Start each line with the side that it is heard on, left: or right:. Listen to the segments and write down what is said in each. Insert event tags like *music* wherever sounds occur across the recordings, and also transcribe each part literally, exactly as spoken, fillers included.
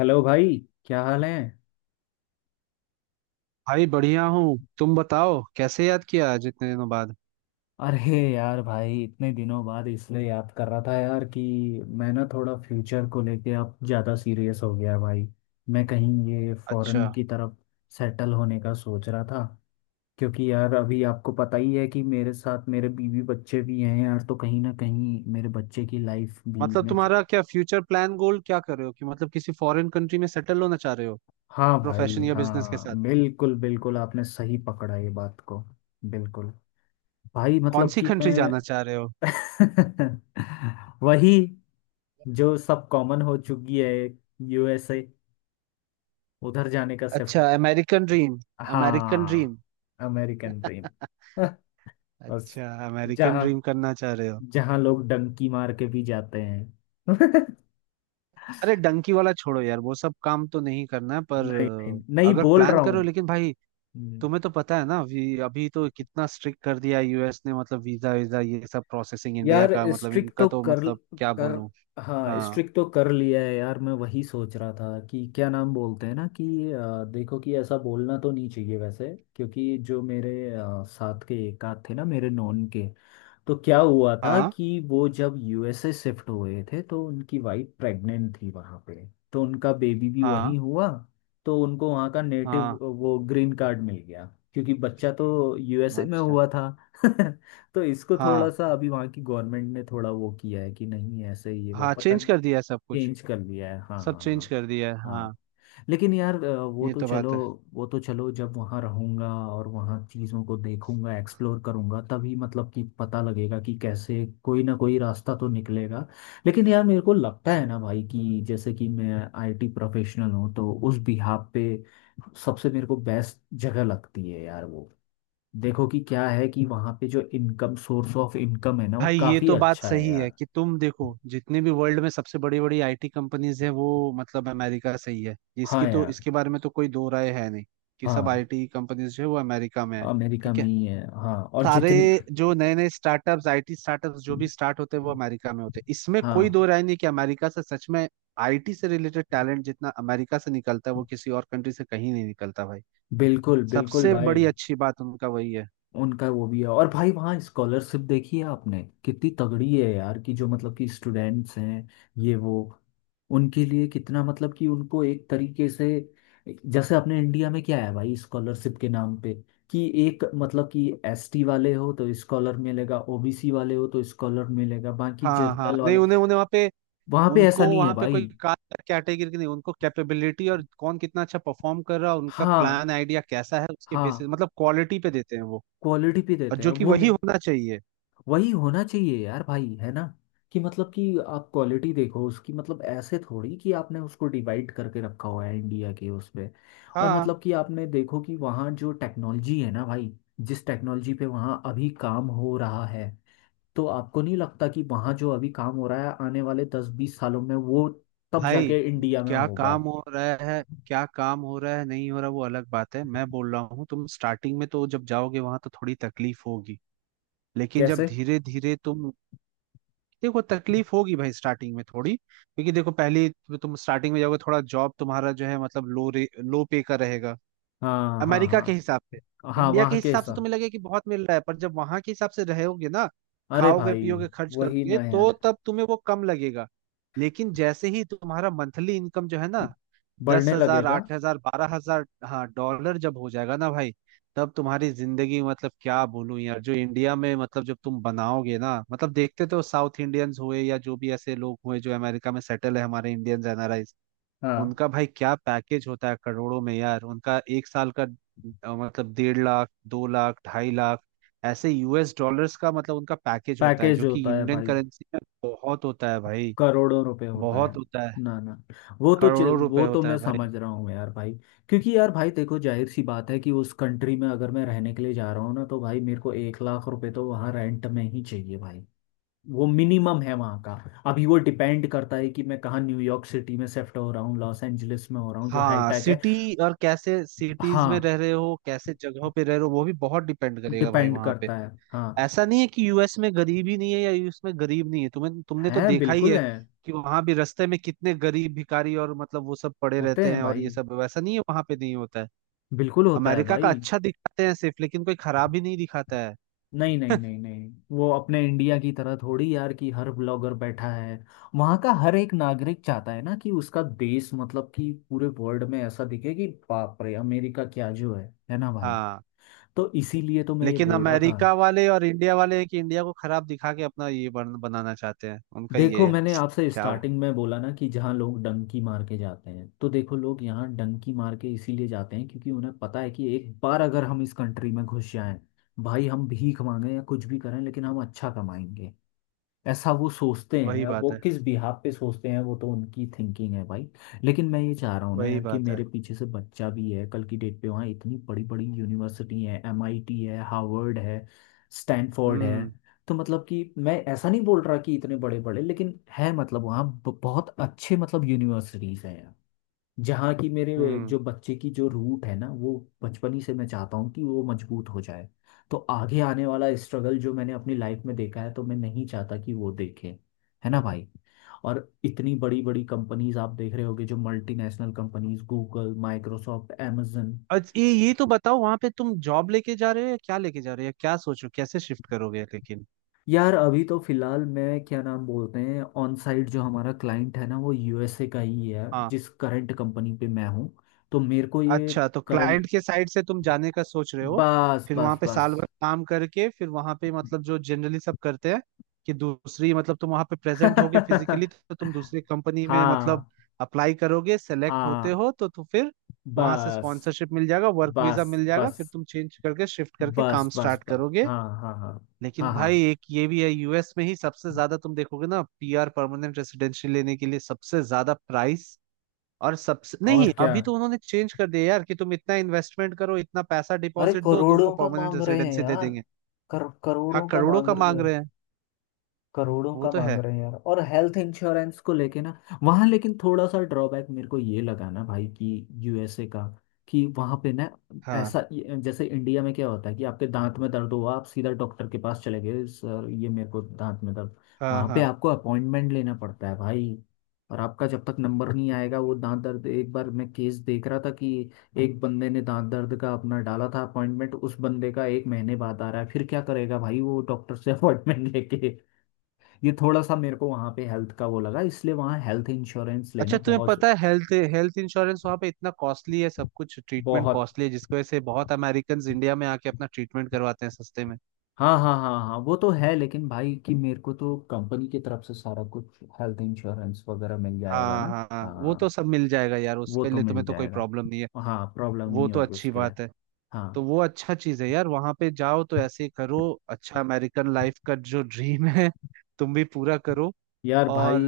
left: Hello भाई। क्या हाल है?
right: भाई, बढ़िया हूँ। तुम बताओ, कैसे याद किया आज इतने दिनों बाद?
left: अरे यार भाई, इतने दिनों बाद इसलिए याद कर रहा था यार कि मैं ना थोड़ा फ्यूचर को लेके अब ज़्यादा सीरियस हो गया भाई। मैं कहीं ये
right: अच्छा,
left: फॉरेन की तरफ सेटल होने का सोच रहा था। क्योंकि यार अभी आपको पता ही है कि मेरे साथ मेरे बीवी बच्चे भी हैं यार, तो कहीं ना कहीं मेरे बच्चे की लाइफ भी
right: मतलब
left: मैं च-
right: तुम्हारा क्या फ्यूचर प्लान गोल क्या कर रहे हो कि मतलब किसी फॉरेन कंट्री में सेटल होना चाह रहे हो?
left: हाँ भाई,
right: प्रोफेशन या बिजनेस के साथ?
left: हाँ बिल्कुल बिल्कुल आपने सही पकड़ा ये बात को। बिल्कुल। भाई
right: कौन
left: मतलब
right: सी
left: कि
right: कंट्री जाना चाह रहे हो?
left: मैं *laughs* वही जो सब कॉमन हो चुकी है। यूएसए। उधर जाने का सिर्फ।
right: अच्छा, अमेरिकन ड्रीम। American dream.
left: हाँ। American dream.
right: *laughs*
left: *laughs* बस।
right: अच्छा, अमेरिकन ड्रीम
left: जहाँ
right: करना चाह रहे हो?
left: जहाँ लोग डंकी मार के भी जाते हैं। *laughs* नहीं,
right: अरे, डंकी वाला छोड़ो यार, वो सब काम तो नहीं करना है, पर
left: नहीं
right: अ,
left: नहीं
right: अगर
left: बोल
right: प्लान
left: रहा
right: करो लेकिन भाई,
left: हूँ।
right: तुम्हें तो पता है ना। अभी अभी तो कितना स्ट्रिक्ट कर दिया यूएस ने, मतलब वीजा वीजा ये सब प्रोसेसिंग इंडिया
left: यार
right: का मतलब
left: स्ट्रिक
right: इनका
left: तो
right: तो
left: कर
right: मतलब क्या
left: कर
right: बोलूं।
left: हाँ
right: हाँ,
left: स्ट्रिक तो कर लिया है यार। मैं वही सोच रहा था कि क्या नाम बोलते हैं ना कि अ, देखो कि ऐसा बोलना तो नहीं चाहिए वैसे। क्योंकि जो मेरे अ, साथ के एक आध थे ना मेरे नॉन के, तो क्या हुआ था
right: हाँ,
left: कि वो जब यूएसए शिफ्ट हुए थे तो उनकी वाइफ प्रेग्नेंट थी वहाँ पे। तो उनका बेबी भी
right: हाँ,
left: वहीं हुआ। तो उनको वहाँ का नेटिव
right: हाँ।
left: वो ग्रीन कार्ड मिल गया क्योंकि बच्चा तो यूएसए में
right: अच्छा।
left: हुआ था। *laughs* तो इसको थोड़ा
right: हाँ,
left: सा अभी वहाँ की गवर्नमेंट ने थोड़ा वो किया है कि नहीं ऐसे ही है वो
right: हाँ,
left: पता
right: चेंज
left: नहीं।
right: कर दिया है सब कुछ।
left: चेंज कर लिया है, हाँ
right: सब
left: हाँ
right: चेंज
left: हाँ
right: कर दिया है हाँ।
left: हाँ। लेकिन यार, अ, वो
right: ये
left: तो
right: तो
left: चलो,
right: बात है।
left: वो तो चलो जब वहाँ रहूँगा और वहाँ चीज़ों को देखूंगा एक्सप्लोर करूंगा तभी मतलब कि पता लगेगा कि कैसे कोई ना कोई रास्ता तो निकलेगा। लेकिन यार मेरे को लगता है ना भाई कि जैसे कि मैं आईटी प्रोफेशनल हूँ तो उस बिहाफ पे सबसे मेरे को बेस्ट जगह लगती है यार वो। देखो कि क्या है कि वहाँ पे जो इनकम सोर्स ऑफ इनकम है ना वो
right: भाई, ये
left: काफ़ी
right: तो बात
left: अच्छा है
right: सही है
left: यार।
right: कि तुम देखो जितने भी वर्ल्ड में सबसे बड़ी बड़ी आईटी कंपनीज है वो मतलब अमेरिका से ही है।
left: हाँ
right: इसकी तो,
left: यार।
right: इसके बारे में तो कोई दो राय है नहीं कि सब
left: हाँ
right: आईटी कंपनीज जो है वो अमेरिका में है।
left: अमेरिका
right: ठीक
left: में
right: है।
left: ही है, हाँ। और
right: सारे
left: जितनी
right: जो नए नए स्टार्टअप्स आईटी स्टार्टअप्स जो भी स्टार्ट होते हैं वो अमेरिका में होते हैं, इसमें कोई
left: हाँ
right: दो राय नहीं कि अमेरिका से सच में आईटी से रिलेटेड टैलेंट जितना अमेरिका से निकलता है वो किसी और कंट्री से कहीं नहीं निकलता भाई।
left: बिल्कुल बिल्कुल
right: सबसे बड़ी
left: भाई,
right: अच्छी बात उनका वही है।
left: उनका वो भी है। और भाई वहाँ स्कॉलरशिप देखी है आपने कितनी तगड़ी है यार कि जो मतलब कि स्टूडेंट्स हैं ये वो, उनके लिए कितना मतलब कि उनको एक तरीके से, जैसे अपने इंडिया में क्या है भाई स्कॉलरशिप के नाम पे कि एक मतलब कि एस टी वाले हो तो स्कॉलर मिलेगा, ओ बी सी वाले हो तो स्कॉलर मिलेगा, बाकी
right: हाँ, हाँ,
left: जनरल
right: नहीं,
left: वाले।
right: उन्हें उन्हें वहाँ पे,
left: वहाँ पे
right: उनको
left: ऐसा नहीं है
right: वहाँ पे
left: भाई।
right: कोई कास्ट कैटेगरी की नहीं, उनको कैपेबिलिटी और कौन कितना अच्छा परफॉर्म कर रहा है, उनका
left: हाँ
right: प्लान आइडिया कैसा है, उसके बेसिस
left: हाँ
right: मतलब क्वालिटी पे देते हैं वो।
left: क्वालिटी पे
right: और
left: देते हैं
right: जो कि
left: वो
right: वही
left: मे-
right: होना चाहिए।
left: वही होना चाहिए यार भाई, है ना? कि मतलब कि आप क्वालिटी देखो उसकी, मतलब ऐसे थोड़ी कि आपने उसको डिवाइड करके रखा हुआ है इंडिया के उस पे। और
right: हाँ।
left: मतलब कि आपने देखो कि वहाँ जो टेक्नोलॉजी है ना भाई जिस टेक्नोलॉजी पे वहाँ अभी काम हो रहा है, तो आपको नहीं लगता कि वहाँ जो अभी काम हो रहा है आने वाले दस बीस सालों में वो तब
right: भाई,
left: जाके इंडिया में
right: क्या
left: होगा?
right: काम हो रहा है, क्या काम हो रहा है, नहीं हो रहा, वो अलग बात है। मैं बोल रहा हूँ तुम स्टार्टिंग में तो जब जाओगे वहां तो थोड़ी तकलीफ होगी, लेकिन जब
left: कैसे?
right: धीरे धीरे तुम, देखो तकलीफ होगी भाई स्टार्टिंग में थोड़ी, क्योंकि देखो पहले तो तुम स्टार्टिंग में जाओगे, थोड़ा जॉब तुम्हारा जो है मतलब लो रे लो पे का रहेगा
left: हाँ हाँ
right: अमेरिका के हिसाब
left: हाँ
right: से।
left: हाँ
right: इंडिया के
left: वहाँ
right: हिसाब से
left: कैसा?
right: तुम्हें लगे कि बहुत मिल रहा है, पर जब वहां के हिसाब से रहोगे ना,
left: अरे
right: खाओगे
left: भाई
right: पियोगे खर्च
left: वही
right: करोगे
left: ना
right: तो
left: यार,
right: तब तुम्हें वो कम लगेगा। लेकिन जैसे ही तुम्हारा मंथली इनकम जो है ना, दस
left: बढ़ने
right: हजार
left: लगेगा।
right: आठ हजार बारह हजार, हाँ, डॉलर जब हो जाएगा ना भाई, तब तुम्हारी जिंदगी मतलब क्या बोलूं यार, जो इंडिया में मतलब जब तुम बनाओगे ना, मतलब देखते तो साउथ इंडियंस हुए या जो भी ऐसे लोग हुए जो अमेरिका में सेटल है हमारे इंडियंस,
left: हाँ।
right: उनका भाई क्या पैकेज होता है करोड़ों में यार, उनका एक साल का अ, मतलब डेढ़ लाख, दो लाख, ढाई लाख ऐसे यूएस डॉलर्स का मतलब उनका पैकेज होता है
left: पैकेज
right: जो कि
left: होता है
right: इंडियन
left: भाई।
right: करेंसी में बहुत होता है भाई।
left: करोड़ों रुपए होता
right: बहुत
left: है।
right: होता है।
left: ना ना, वो तो चि-
right: करोड़ों रुपए
left: वो तो
right: होता
left: मैं
right: है भाई।
left: समझ रहा हूँ यार भाई। क्योंकि यार भाई देखो जाहिर सी बात है कि उस कंट्री में अगर मैं रहने के लिए जा रहा हूँ ना तो भाई मेरे को एक लाख रुपए तो वहाँ रेंट में ही चाहिए भाई। वो मिनिमम है वहाँ का। अभी वो डिपेंड करता है कि मैं कहाँ, न्यूयॉर्क सिटी में शिफ्ट हो रहा हूँ, लॉस एंजलिस में हो रहा हूँ जो
right: हाँ,
left: हाईटेक है।
right: सिटी और कैसे सिटीज में
left: हाँ
right: रह रहे हो, कैसे जगहों पे रह रहे हो वो भी बहुत डिपेंड करेगा भाई
left: डिपेंड
right: वहां पे।
left: करता है, हाँ।
right: ऐसा नहीं है कि यूएस में गरीबी नहीं है या यूएस में गरीब नहीं है, तुम्हें, तुमने तो
left: है,
right: देखा ही
left: बिल्कुल
right: है
left: है।
right: कि वहां भी रास्ते में कितने गरीब भिखारी और मतलब वो सब पड़े
left: होते
right: रहते
left: हैं
right: हैं, और
left: भाई,
right: ये सब वैसा नहीं है, वहां पे नहीं होता है।
left: बिल्कुल होता है
right: अमेरिका का
left: भाई।
right: अच्छा दिखाते हैं सिर्फ, लेकिन कोई खराब ही नहीं दिखाता है।
left: नहीं नहीं नहीं नहीं, वो अपने इंडिया की तरह थोड़ी यार कि हर ब्लॉगर बैठा है। वहाँ का हर एक नागरिक चाहता है ना कि उसका देश मतलब कि पूरे वर्ल्ड में ऐसा दिखे कि बाप रे अमेरिका क्या जो है है ना भाई?
right: हाँ।
left: तो इसीलिए तो मैं ये
right: लेकिन
left: बोल रहा था।
right: अमेरिका वाले और इंडिया वाले हैं कि इंडिया को खराब दिखा के अपना ये बन, बनाना चाहते हैं, उनका
left: देखो
right: ये है।
left: मैंने आपसे
right: क्या वो-
left: स्टार्टिंग में बोला ना कि जहाँ लोग डंकी मार के जाते हैं, तो देखो लोग यहाँ डंकी मार के इसीलिए जाते हैं क्योंकि उन्हें पता है कि एक बार अगर हम इस कंट्री में घुस जाएं, भाई हम भीख मांगे या कुछ भी करें लेकिन हम अच्छा कमाएंगे। ऐसा वो सोचते हैं,
right: वही
left: अब वो
right: बात है।
left: किस बिहाफ पे सोचते हैं वो तो उनकी थिंकिंग है भाई। लेकिन मैं ये चाह रहा हूँ ना
right: वही
left: यार कि
right: बात है।
left: मेरे पीछे से बच्चा भी है, कल की डेट पे वहाँ इतनी बड़ी बड़ी यूनिवर्सिटी है, एम आई टी है, हार्वर्ड है, स्टैनफोर्ड
right: हम्म।
left: है। तो मतलब कि मैं ऐसा नहीं बोल रहा कि इतने बड़े बड़े, लेकिन है मतलब वहाँ ब- बहुत अच्छे मतलब यूनिवर्सिटीज हैं यार। जहाँ की मेरे
right: हम्म।
left: जो बच्चे की जो रूट है ना वो बचपन ही से मैं चाहता हूँ कि वो मजबूत हो जाए। तो आगे आने वाला स्ट्रगल जो मैंने अपनी लाइफ में देखा है, तो मैं नहीं चाहता कि वो देखे। है ना भाई? और इतनी बड़ी बड़ी कंपनीज आप देख रहे होगे जो multinational companies, Google, Microsoft, amazon।
right: अच्छा, ये ये तो बताओ, वहां पे तुम जॉब लेके जा रहे हो या क्या लेके जा रहे हो या क्या सोचो, कैसे शिफ्ट करोगे लेकिन।
left: यार अभी तो फिलहाल मैं क्या नाम बोलते हैं ऑन साइट, जो हमारा क्लाइंट है ना वो यूएसए का ही है,
right: हाँ।
left: जिस करंट कंपनी पे मैं हूँ। तो मेरे को ये
right: अच्छा, तो
left: करंट।
right: क्लाइंट के साइड से तुम जाने का सोच रहे हो?
left: बस
right: फिर वहां
left: बस
right: पे
left: बस।
right: साल भर काम करके फिर वहां पे मतलब जो जनरली सब करते हैं कि दूसरी मतलब तुम वहां पे
left: *laughs*
right: प्रेजेंट होगे
left: हाँ
right: फिजिकली तो तुम दूसरी कंपनी में मतलब अप्लाई करोगे, सेलेक्ट होते
left: हाँ।
right: हो तो, तो फिर वहां से
left: बस
right: स्पॉन्सरशिप मिल जाएगा, वर्क वीजा
left: बस
right: मिल जाएगा, फिर
left: बस।
right: तुम चेंज करके शिफ्ट करके काम
left: बस बस
right: स्टार्ट
left: बस।
right: करोगे।
left: हाँ हाँ हाँ
right: लेकिन
left: हाँ हाँ।
right: भाई एक ये भी है, यूएस में ही सबसे ज्यादा तुम देखोगे ना पीआर परमानेंट रेसिडेंसी लेने के लिए सबसे ज्यादा प्राइस। और सबसे
left: और
right: नहीं,
left: क्या,
right: अभी तो उन्होंने चेंज कर दिया यार कि तुम इतना इन्वेस्टमेंट करो, इतना पैसा
left: अरे
right: डिपॉजिट दो, तुमको
left: करोड़ों का
right: परमानेंट
left: मांग रहे हैं
right: रेसिडेंसी दे
left: यार।
right: देंगे।
left: कर,
right: हाँ,
left: करोड़ों का
right: करोड़ों
left: मांग
right: का
left: रहे
right: मांग
left: हैं।
right: रहे हैं।
left: करोड़ों
right: वो
left: का
right: तो
left: मांग
right: है।
left: रहे हैं यार, और हेल्थ इंश्योरेंस को लेके ना वहाँ, लेकिन थोड़ा सा ड्रॉबैक मेरे को ये लगा ना भाई कि यूएसए का कि वहाँ पे ना,
right: हाँ,
left: ऐसा जैसे इंडिया में क्या होता है कि आपके दांत में दर्द हुआ, आप सीधा डॉक्टर के पास चले गए, सर ये मेरे को दांत में दर्द।
right: हाँ,
left: वहाँ पे
right: हाँ।
left: आपको अपॉइंटमेंट लेना पड़ता है भाई। और आपका जब तक नंबर नहीं आएगा वो दांत दर्द, एक बार मैं केस देख रहा था कि एक बंदे ने दांत दर्द का अपना डाला था अपॉइंटमेंट, उस बंदे का एक महीने बाद आ रहा है, फिर क्या करेगा भाई वो डॉक्टर से अपॉइंटमेंट *laughs* लेके। ये थोड़ा सा मेरे को वहाँ पे हेल्थ का वो लगा, इसलिए वहाँ हेल्थ इंश्योरेंस लेना
right: अच्छा, तुम्हें
left: बहुत
right: पता है, हेल्थ हेल्थ इंश्योरेंस वहाँ पे इतना कॉस्टली है, सब कुछ ट्रीटमेंट
left: बहुत।
right: कॉस्टली है, जिसकी वजह से बहुत अमेरिकन इंडिया में आके अपना ट्रीटमेंट करवाते हैं सस्ते में।
left: हाँ हाँ हाँ हाँ वो तो है, लेकिन भाई कि मेरे को तो कंपनी की तरफ से सारा कुछ हेल्थ इंश्योरेंस वगैरह मिल जाएगा
right: हाँ,
left: ना।
right: हाँ, हाँ, वो तो
left: हाँ
right: सब मिल जाएगा यार,
left: वो
right: उसके
left: तो
right: लिए
left: मिल
right: तुम्हें तो कोई
left: जाएगा,
right: प्रॉब्लम नहीं है।
left: हाँ प्रॉब्लम
right: वो
left: नहीं
right: तो
left: होगी
right: अच्छी
left: उसके लिए।
right: बात है। तो
left: हाँ।
right: वो अच्छा चीज है यार, वहां पे जाओ तो ऐसे ही करो। अच्छा, अमेरिकन लाइफ का जो ड्रीम है तुम भी पूरा करो।
left: यार
right: और
left: भाई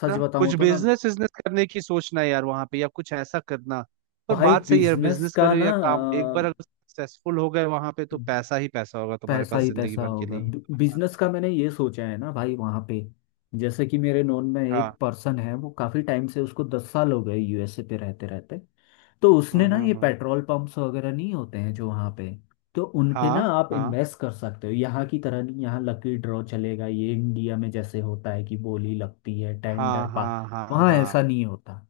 left: सच
right: ना कुछ
left: बताऊँ तो ना
right: बिजनेस बिजनेस करने की सोचना है यार वहां पे या कुछ ऐसा करना। पर
left: भाई,
right: बात सही है यार,
left: बिजनेस
right: बिजनेस
left: का
right: करो
left: ना
right: या काम, एक बार अगर सक्सेसफुल हो गए वहां पे तो पैसा ही पैसा होगा तुम्हारे
left: पैसा
right: पास
left: ही
right: जिंदगी
left: पैसा
right: भर के
left: होगा।
right: लिए, ये तो मैं
left: बिजनेस
right: मानता
left: का मैंने ये सोचा है ना भाई वहाँ पे, जैसे कि मेरे नोन में
right: हूँ। हाँ,
left: एक पर्सन है, वो काफी टाइम से, उसको दस साल हो गए यूएसए पे रहते रहते। तो उसने ना, ये
right: हाँ,
left: पेट्रोल पंप्स वगैरह नहीं होते हैं जो वहाँ पे, तो उन पे ना आप
right: हाँ,
left: इन्वेस्ट कर सकते हो। यहाँ की तरह नहीं, यहाँ लकी ड्रॉ चलेगा ये इंडिया में, जैसे होता है कि बोली लगती है, टेंडर
right: हाँ, हाँ,
left: पास।
right: हाँ, हाँ, हाँ, हाँ,
left: वहाँ
right: हाँ।
left: ऐसा नहीं होता।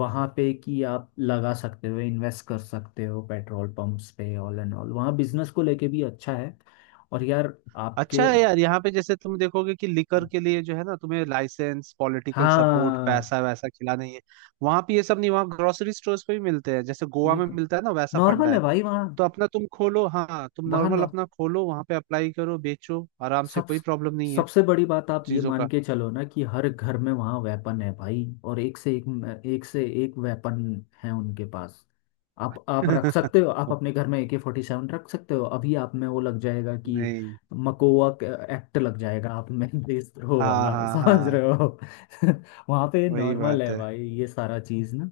left: वहां पे कि आप लगा सकते हो, इन्वेस्ट कर सकते हो पेट्रोल पंप्स पे। ऑल एंड ऑल वहाँ बिजनेस को लेके भी अच्छा है। और यार आपके,
right: अच्छा है यार, यहाँ पे जैसे तुम देखोगे कि लिकर के लिए जो है ना तुम्हें लाइसेंस, पॉलिटिकल सपोर्ट,
left: हाँ
right: पैसा वैसा खिलाना ही है। वहां पे ये सब नहीं, वहाँ ग्रोसरी स्टोर्स पे भी मिलते हैं, जैसे गोवा में
left: बिल्कुल
right: मिलता है ना, वैसा
left: नॉर्मल
right: फंडा
left: है
right: है।
left: भाई वहाँ।
right: तो अपना तुम खोलो, हाँ तुम
left: वहाँ
right: नॉर्मल अपना खोलो वहां पे, अप्लाई करो, बेचो आराम से,
left: सब,
right: कोई प्रॉब्लम नहीं है
left: सबसे बड़ी बात आप ये
right: चीजों
left: मान
right: का।
left: के चलो ना कि हर घर में वहाँ वेपन है भाई, और एक से एक एक से एक वेपन है उनके पास। आप आप रख सकते हो, आप
right: *laughs*
left: अपने घर में ए के फोर्टी सेवन रख सकते हो, अभी आप में वो लग जाएगा कि
right: नहीं।
left: मकोवा एक्ट लग जाएगा आप में। *laughs* देशद्रोह
right: हाँ,
left: वाला,
right: हाँ,
left: समझ
right: हाँ।
left: रहे हो? *laughs* वहाँ पे
right: वही
left: नॉर्मल
right: बात
left: है
right: है।
left: भाई ये सारा चीज़ ना।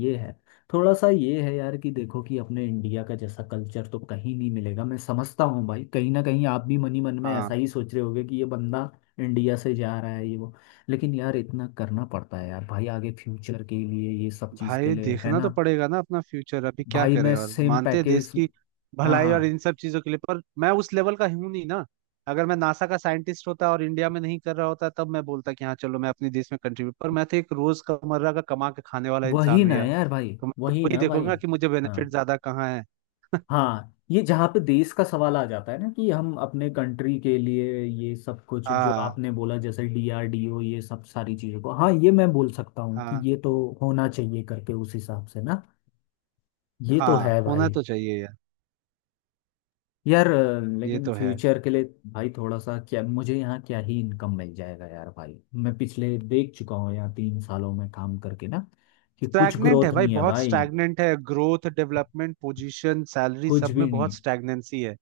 left: ये है, थोड़ा सा ये है यार कि देखो कि अपने इंडिया का जैसा कल्चर तो कहीं नहीं मिलेगा। मैं समझता हूँ भाई, कहीं ना कहीं आप भी मन ही मन में
right: हाँ
left: ऐसा ही सोच रहे होगे कि ये बंदा इंडिया से जा रहा है ये वो, लेकिन यार इतना करना पड़ता है यार भाई, आगे फ्यूचर के लिए, ये सब चीज़ के
right: भाई,
left: लिए है
right: देखना
left: ना।
right: तो पड़ेगा ना अपना फ्यूचर, अभी क्या
left: भाई
right: करे,
left: मैं
right: और
left: सेम
right: मानते हैं देश
left: पैकेज।
right: की
left: हाँ
right: भलाई और
left: हाँ
right: इन सब चीजों के लिए, पर मैं उस लेवल का हूं नहीं ना। अगर मैं नासा का साइंटिस्ट होता और इंडिया में नहीं कर रहा होता तब मैं बोलता कि हाँ चलो मैं अपने देश में कंट्रीब्यूट, पर मैं तो एक रोज कमर्रा का कमा के खाने वाला इंसान
left: वही
right: हूँ
left: ना
right: यार।
left: यार भाई,
right: तो मैं
left: वही
right: वही
left: ना भाई।
right: देखूंगा कि मुझे
left: हाँ
right: बेनिफिट ज्यादा कहाँ है।
left: हाँ, ये जहाँ पे देश का सवाल आ जाता है ना कि हम अपने कंट्री के लिए ये सब कुछ जो
right: हाँ,
left: आपने बोला, जैसे डी आर डी ओ, ये सब सारी चीज़ों को, हाँ ये मैं बोल सकता हूँ कि
right: हाँ,
left: ये तो होना चाहिए, करके उस हिसाब से ना। ये तो
right: हाँ।
left: है
right: होना
left: भाई।
right: तो चाहिए यार।
left: यार, अ,
right: ये
left: लेकिन
right: तो है।
left: फ्यूचर के लिए भाई थोड़ा सा, क्या मुझे यहाँ क्या ही इनकम मिल जाएगा यार भाई? मैं पिछले देख चुका हूँ यहाँ तीन सालों में काम करके ना कि कुछ
right: स्टैग्नेंट है
left: ग्रोथ
right: भाई,
left: नहीं है
right: बहुत
left: भाई।
right: स्टैग्नेंट है, ग्रोथ डेवलपमेंट पोजीशन सैलरी
left: कुछ
right: सब में
left: भी नहीं
right: बहुत स्टैग्नेंसी है।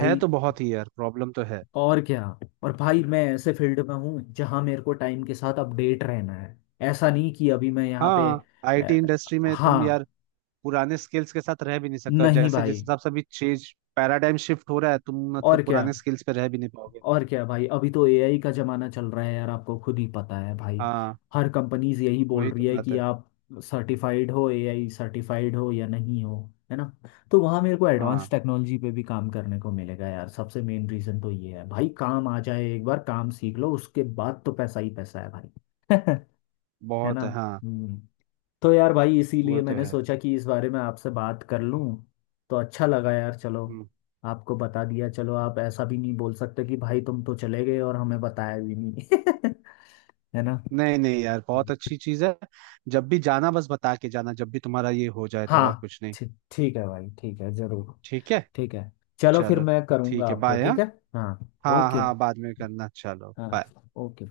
right: है तो बहुत ही यार, प्रॉब्लम तो है।
left: और क्या? और भाई मैं ऐसे फील्ड में हूँ जहाँ मेरे को टाइम के साथ अपडेट रहना है। ऐसा नहीं कि अभी मैं यहाँ पे
right: हाँ, आईटी
left: अ,
right: इंडस्ट्री में तुम
left: हाँ
right: यार पुराने स्किल्स के साथ रह भी नहीं सकते, और
left: नहीं
right: जैसे जिस
left: भाई,
right: हिसाब से अभी चेंज, पैराडाइम शिफ्ट हो रहा है, तुम मतलब
left: और क्या?
right: पुराने स्किल्स पे रह भी नहीं पाओगे।
left: और क्या भाई, अभी तो ए आई का जमाना चल रहा है यार, आपको खुद ही पता है भाई।
right: हाँ।
left: हर कंपनीज यही बोल
right: वही
left: रही
right: तो
left: है
right: बात
left: कि
right: है।
left: आप सर्टिफाइड हो, ए आई सर्टिफाइड हो या नहीं हो, है ना? तो वहाँ मेरे को एडवांस
right: हाँ,
left: टेक्नोलॉजी पे भी काम करने को मिलेगा यार, सबसे मेन रीज़न तो ये है भाई, काम आ जाए, एक बार काम सीख लो उसके बाद तो पैसा ही पैसा है भाई। *laughs* है ना?
right: बहुत है हाँ।
left: हम्म। तो यार भाई
right: वो
left: इसीलिए
right: तो
left: मैंने
right: है।
left: सोचा कि इस बारे में आपसे बात कर लूं, तो अच्छा लगा यार, चलो।
right: हम्म।
left: आपको बता दिया, चलो, आप ऐसा भी नहीं बोल सकते कि भाई तुम तो चले गए और हमें बताया भी नहीं। *laughs* है ना?
right: नहीं नहीं यार, बहुत
left: हम्म।
right: अच्छी चीज है। जब भी जाना बस बता के जाना, जब भी तुम्हारा ये हो जाए, तो और
left: हाँ,
right: कुछ नहीं।
left: ठीक, ठीक है भाई, ठीक है जरूर,
right: ठीक है।
left: ठीक है। चलो फिर
right: चलो।
left: मैं करूँगा
right: ठीक है,
left: आपको,
right: बाय,
left: ठीक
right: हाँ।
left: है? हाँ
right: हाँ,
left: ओके।
right: हाँ, बाद में करना, चलो
left: हाँ।
right: बाय।
left: ओके।